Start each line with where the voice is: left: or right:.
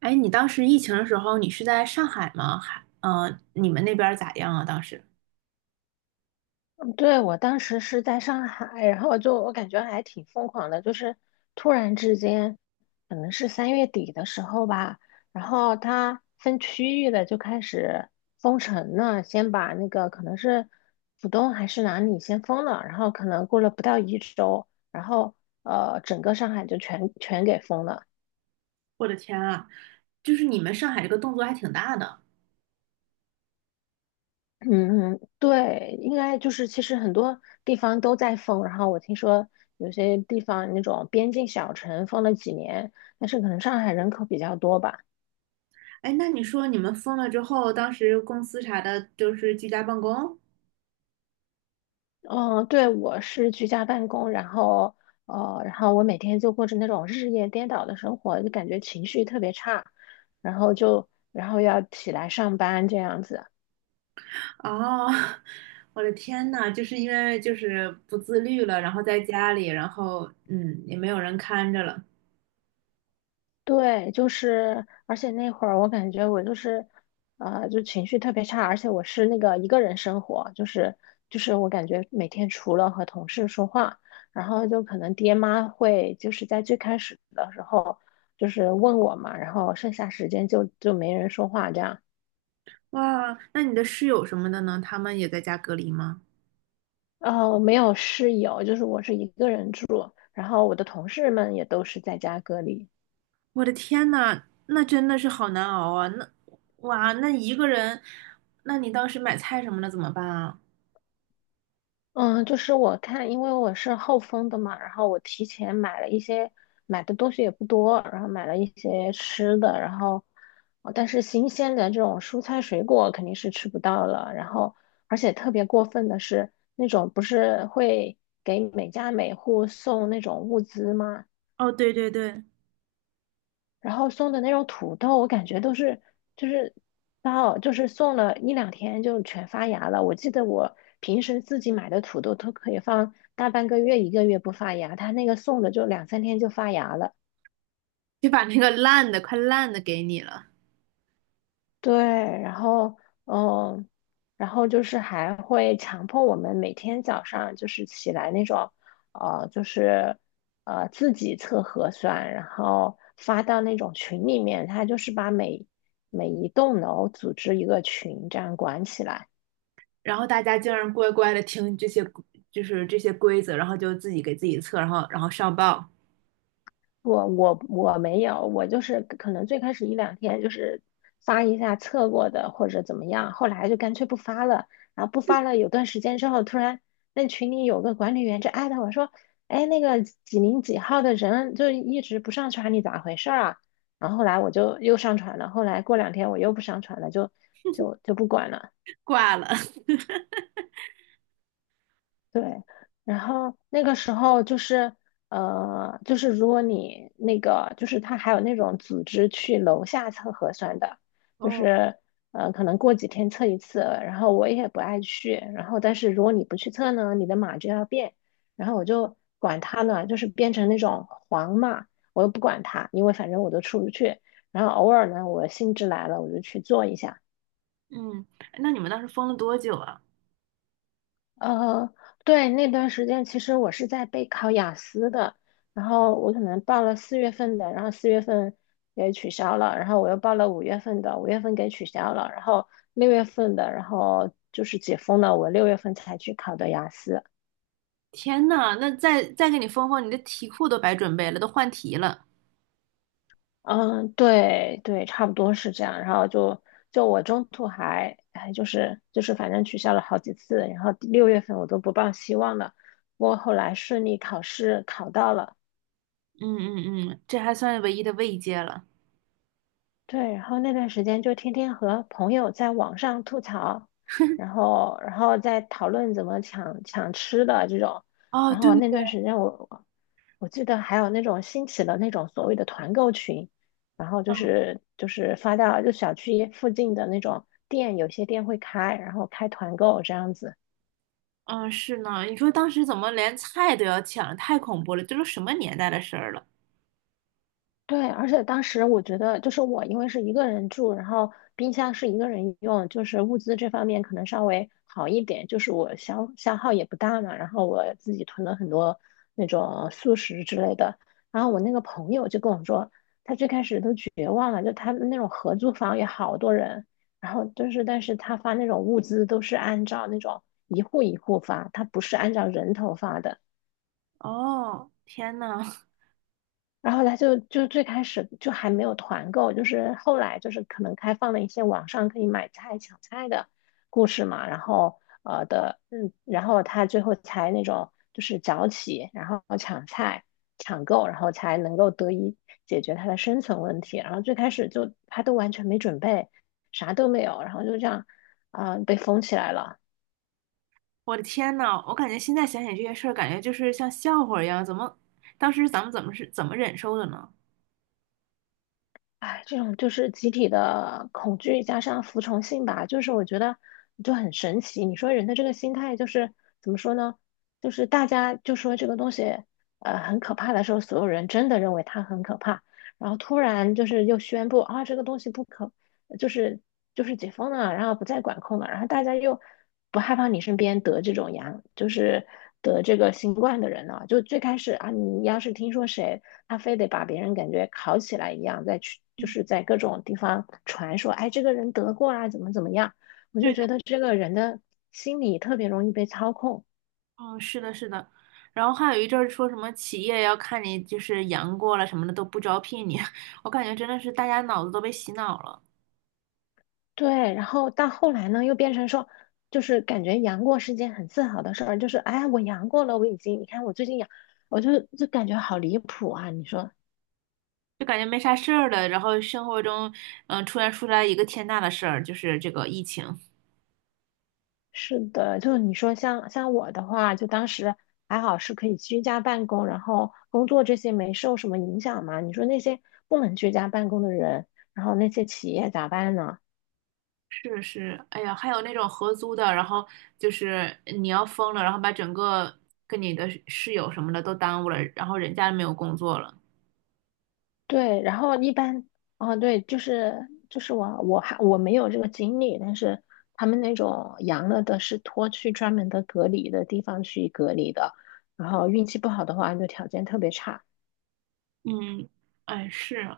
right: 哎，你当时疫情的时候，你是在上海吗？还，你们那边儿咋样啊？当时，
left: 对，我当时是在上海，然后就我感觉还挺疯狂的，就是突然之间，可能是3月底的时候吧，然后它分区域的就开始封城了，先把那个可能是浦东还是哪里先封了，然后可能过了不到一周，然后整个上海就全给封了。
right: 我的天啊，就是你们上海这个动作还挺大的。
left: 嗯，对，应该就是其实很多地方都在封，然后我听说有些地方那种边境小城封了几年，但是可能上海人口比较多吧。
right: 哎，那你说你们封了之后，当时公司啥的，就是居家办公？
left: 嗯，对，我是居家办公，然后然后我每天就过着那种日夜颠倒的生活，就感觉情绪特别差，然后就然后要起来上班这样子。
right: 哦，我的天呐，就是因为就是不自律了，然后在家里，然后，也没有人看着了。
left: 对，就是，而且那会儿我感觉我就是，就情绪特别差，而且我是那个一个人生活，就是我感觉每天除了和同事说话，然后就可能爹妈会就是在最开始的时候就是问我嘛，然后剩下时间就没人说话这样，
right: 哇，那你的室友什么的呢？他们也在家隔离吗？
left: 哦没有室友，就是我是一个人住，然后我的同事们也都是在家隔离。
right: 我的天呐，那真的是好难熬啊！那哇，那一个人，那你当时买菜什么的怎么办啊？
left: 嗯，就是我看，因为我是后封的嘛，然后我提前买了一些，买的东西也不多，然后买了一些吃的，然后，哦但是新鲜的这种蔬菜水果肯定是吃不到了，然后，而且特别过分的是，那种不是会给每家每户送那种物资吗？
right: 哦，对对对，
left: 然后送的那种土豆，我感觉都是就是到就是送了一两天就全发芽了。我记得我平时自己买的土豆都可以放大半个月、一个月不发芽，他那个送的就两三天就发芽了。
right: 就把那个烂的快烂的给你了，
left: 对，然后嗯，就是还会强迫我们每天早上就是起来那种，就是自己测核酸，然后发到那种群里面，他就是把每一栋楼组织一个群这样管起来。
right: 然后大家竟然乖乖的听这些就是这些规则，然后就自己给自己测，然后上报
left: 我没有，我就是可能最开始一两天就是发一下测过的或者怎么样，后来就干脆不发了。然后不发了有段时间之后，突然那群里有个管理员就艾特我说："哎，那个几零几号的人就一直不上传，你咋回事儿啊？"然后后来我就又上传了，后来过两天我又不上传了，就不管了。
right: 挂了。
left: 然后那个时候就是，就是如果你那个，就是他还有那种组织去楼下测核酸的，就
right: 哦，
left: 是，可能过几天测一次。然后我也不爱去，然后但是如果你不去测呢，你的码就要变。然后我就管他呢，就是变成那种黄码，我又不管他，因为反正我都出不去。然后偶尔呢，我兴致来了，我就去做一下。
right: 嗯，那你们当时封了多久啊？
left: 呃，对，那段时间其实我是在备考雅思的，然后我可能报了四月份的，然后四月份也取消了，然后我又报了五月份的，五月份给取消了，然后六月份的，然后就是解封了，我六月份才去考的雅思。
right: 天呐，那再给你封封，你的题库都白准备了，都换题了。
left: 嗯，对对，差不多是这样。然后我中途还哎，就是反正取消了好几次，然后六月份我都不抱希望了，不过后来顺利考试考到了。
right: 嗯嗯嗯，这还算唯一的慰藉了。
left: 对，然后那段时间就天天和朋友在网上吐槽，然后再讨论怎么抢吃的这种，
right: 哦，
left: 然
right: 对
left: 后那
right: 对。
left: 段时间我记得还有那种兴起的那种所谓的团购群，然后就
right: 嗯
left: 是就是发到就小区附近的那种店，有些店会开，然后开团购这样子。
right: 嗯，是呢，你说当时怎么连菜都要抢，太恐怖了，这都什么年代的事儿了？
left: 对，而且当时我觉得，就是我因为是一个人住，然后冰箱是一个人用，就是物资这方面可能稍微好一点，就是我消耗也不大嘛。然后我自己囤了很多那种速食之类的。然后我那个朋友就跟我说，他最开始都绝望了，就他们那种合租房有好多人，然后就是，但是他发那种物资都是按照那种一户一户发，他不是按照人头发的。
right: 哦，天呐，
left: 然后他最开始就还没有团购，就是后来就是可能开放了一些网上可以买菜抢菜的故事嘛，然后呃的嗯，然后他最后才那种就是早起，然后抢菜抢购，然后才能够得以解决他的生存问题。然后最开始就他都完全没准备，啥都没有，然后就这样被封起来了。
right: 我的天呐，我感觉现在想想这些事儿，感觉就是像笑话一样，怎么当时咱们怎么忍受的呢？
left: 哎，这种就是集体的恐惧加上服从性吧，就是我觉得就很神奇。你说人的这个心态就是怎么说呢？就是大家就说这个东西很可怕的时候，所有人真的认为它很可怕，然后突然就是又宣布啊这个东西不可就是就是解封了，然后不再管控了，然后大家又不害怕你身边得这种阳，就是得这个新冠的人了。就最开始啊，你要是听说谁，他非得把别人感觉烤起来一样，再去就
right: 嗯，
left: 是在各种地方传说，哎，这个人得过啊，怎么怎么样，我就
right: 对的，
left: 觉得这个人的心理特别容易被操控。
right: 嗯，是的，是的。然后还有一阵儿说什么企业要看你就是阳过了什么的都不招聘你，我感觉真的是大家脑子都被洗脑了，
left: 对，然后到后来呢，又变成说，就是感觉阳过是件很自豪的事儿，就是哎，我阳过了，我已经，你看我最近阳，我就感觉好离谱啊！你说
right: 就感觉没啥事儿了，然后生活中突然出来一个天大的事儿，就是这个疫情。
left: 是的，就你说像我的话，就当时还好是可以居家办公，然后工作这些没受什么影响嘛。你说那些不能居家办公的人，然后那些企业咋办呢？
right: 是是，哎呀，还有那种合租的，然后就是你要疯了，然后把整个跟你的室友什么的都耽误了，然后人家没有工作了。
left: 对，然后一般，哦，对，就是我没有这个经历，但是他们那种阳了的是拖去专门的隔离的地方去隔离的，然后运气不好的话就条件特别差。
right: 嗯，哎是，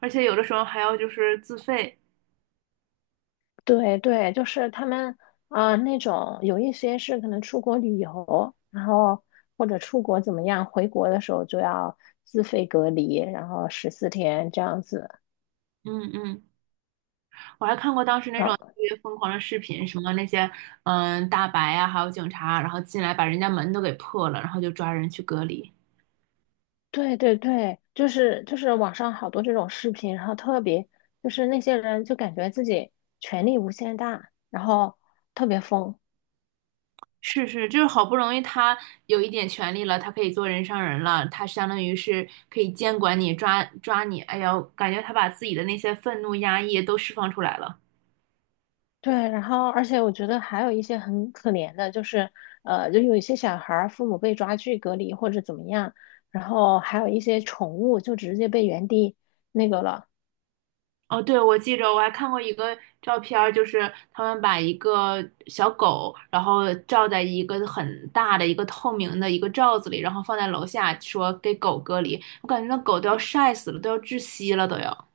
right: 而且有的时候还要就是自费。
left: 对对，就是他们那种有一些是可能出国旅游，然后或者出国怎么样，回国的时候就要自费隔离，然后14天这样子。
right: 嗯嗯，我还看过当时那种特别疯狂的视频，什么那些大白啊，还有警察，然后进来把人家门都给破了，然后就抓人去隔离。
left: 对对对，就是网上好多这种视频，然后特别就是那些人就感觉自己权力无限大，然后特别疯。
right: 是是，就是好不容易他有一点权利了，他可以做人上人了，他相当于是可以监管你、抓抓你。哎呀，感觉他把自己的那些愤怒、压抑都释放出来了。
left: 对，然后而且我觉得还有一些很可怜的，就是就有一些小孩儿父母被抓去隔离或者怎么样，然后还有一些宠物就直接被原地那个了。
right: 哦，对，我记着我还看过一个照片儿，就是他们把一个小狗，然后罩在一个很大的一个透明的一个罩子里，然后放在楼下，说给狗隔离。我感觉那狗都要晒死了，都要窒息了，都要。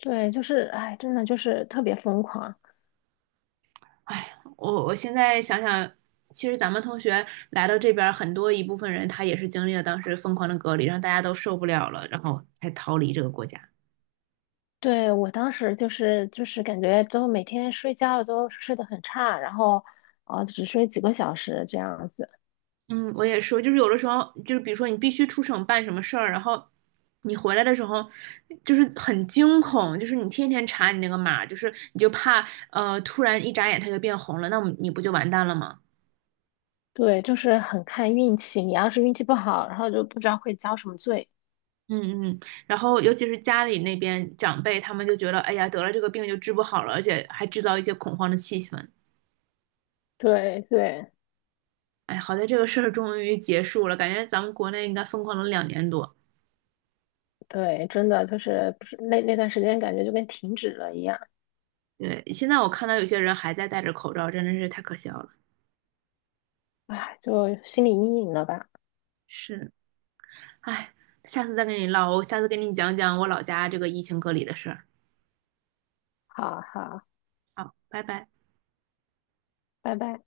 left: 对，就是哎，真的就是特别疯狂。
right: 哎呀我现在想想，其实咱们同学来到这边儿，很多一部分人他也是经历了当时疯狂的隔离，让大家都受不了了，然后才逃离这个国家。
left: 对，我当时就是感觉都每天睡觉都睡得很差，然后只睡几个小时这样子。
right: 嗯，我也说，就是有的时候，就是比如说你必须出省办什么事儿，然后你回来的时候，就是很惊恐，就是你天天查你那个码，就是你就怕突然一眨眼它就变红了，那我们你不就完蛋了吗？
left: 对，就是很看运气，你要是运气不好，然后就不知道会遭什么罪。
right: 嗯嗯，然后尤其是家里那边长辈，他们就觉得，哎呀，得了这个病就治不好了，而且还制造一些恐慌的气氛。
left: 对对
right: 哎，好在这个事儿终于结束了，感觉咱们国内应该疯狂了2年多。
left: 对，真的就是不是那那段时间感觉就跟停止了一样，
right: 对，现在我看到有些人还在戴着口罩，真的是太可笑了。
left: 哎，就心理阴影了吧。
right: 是，哎，下次再跟你唠，我下次跟你讲讲我老家这个疫情隔离的事儿。
left: 好好，
right: 好，拜拜。
left: 拜拜。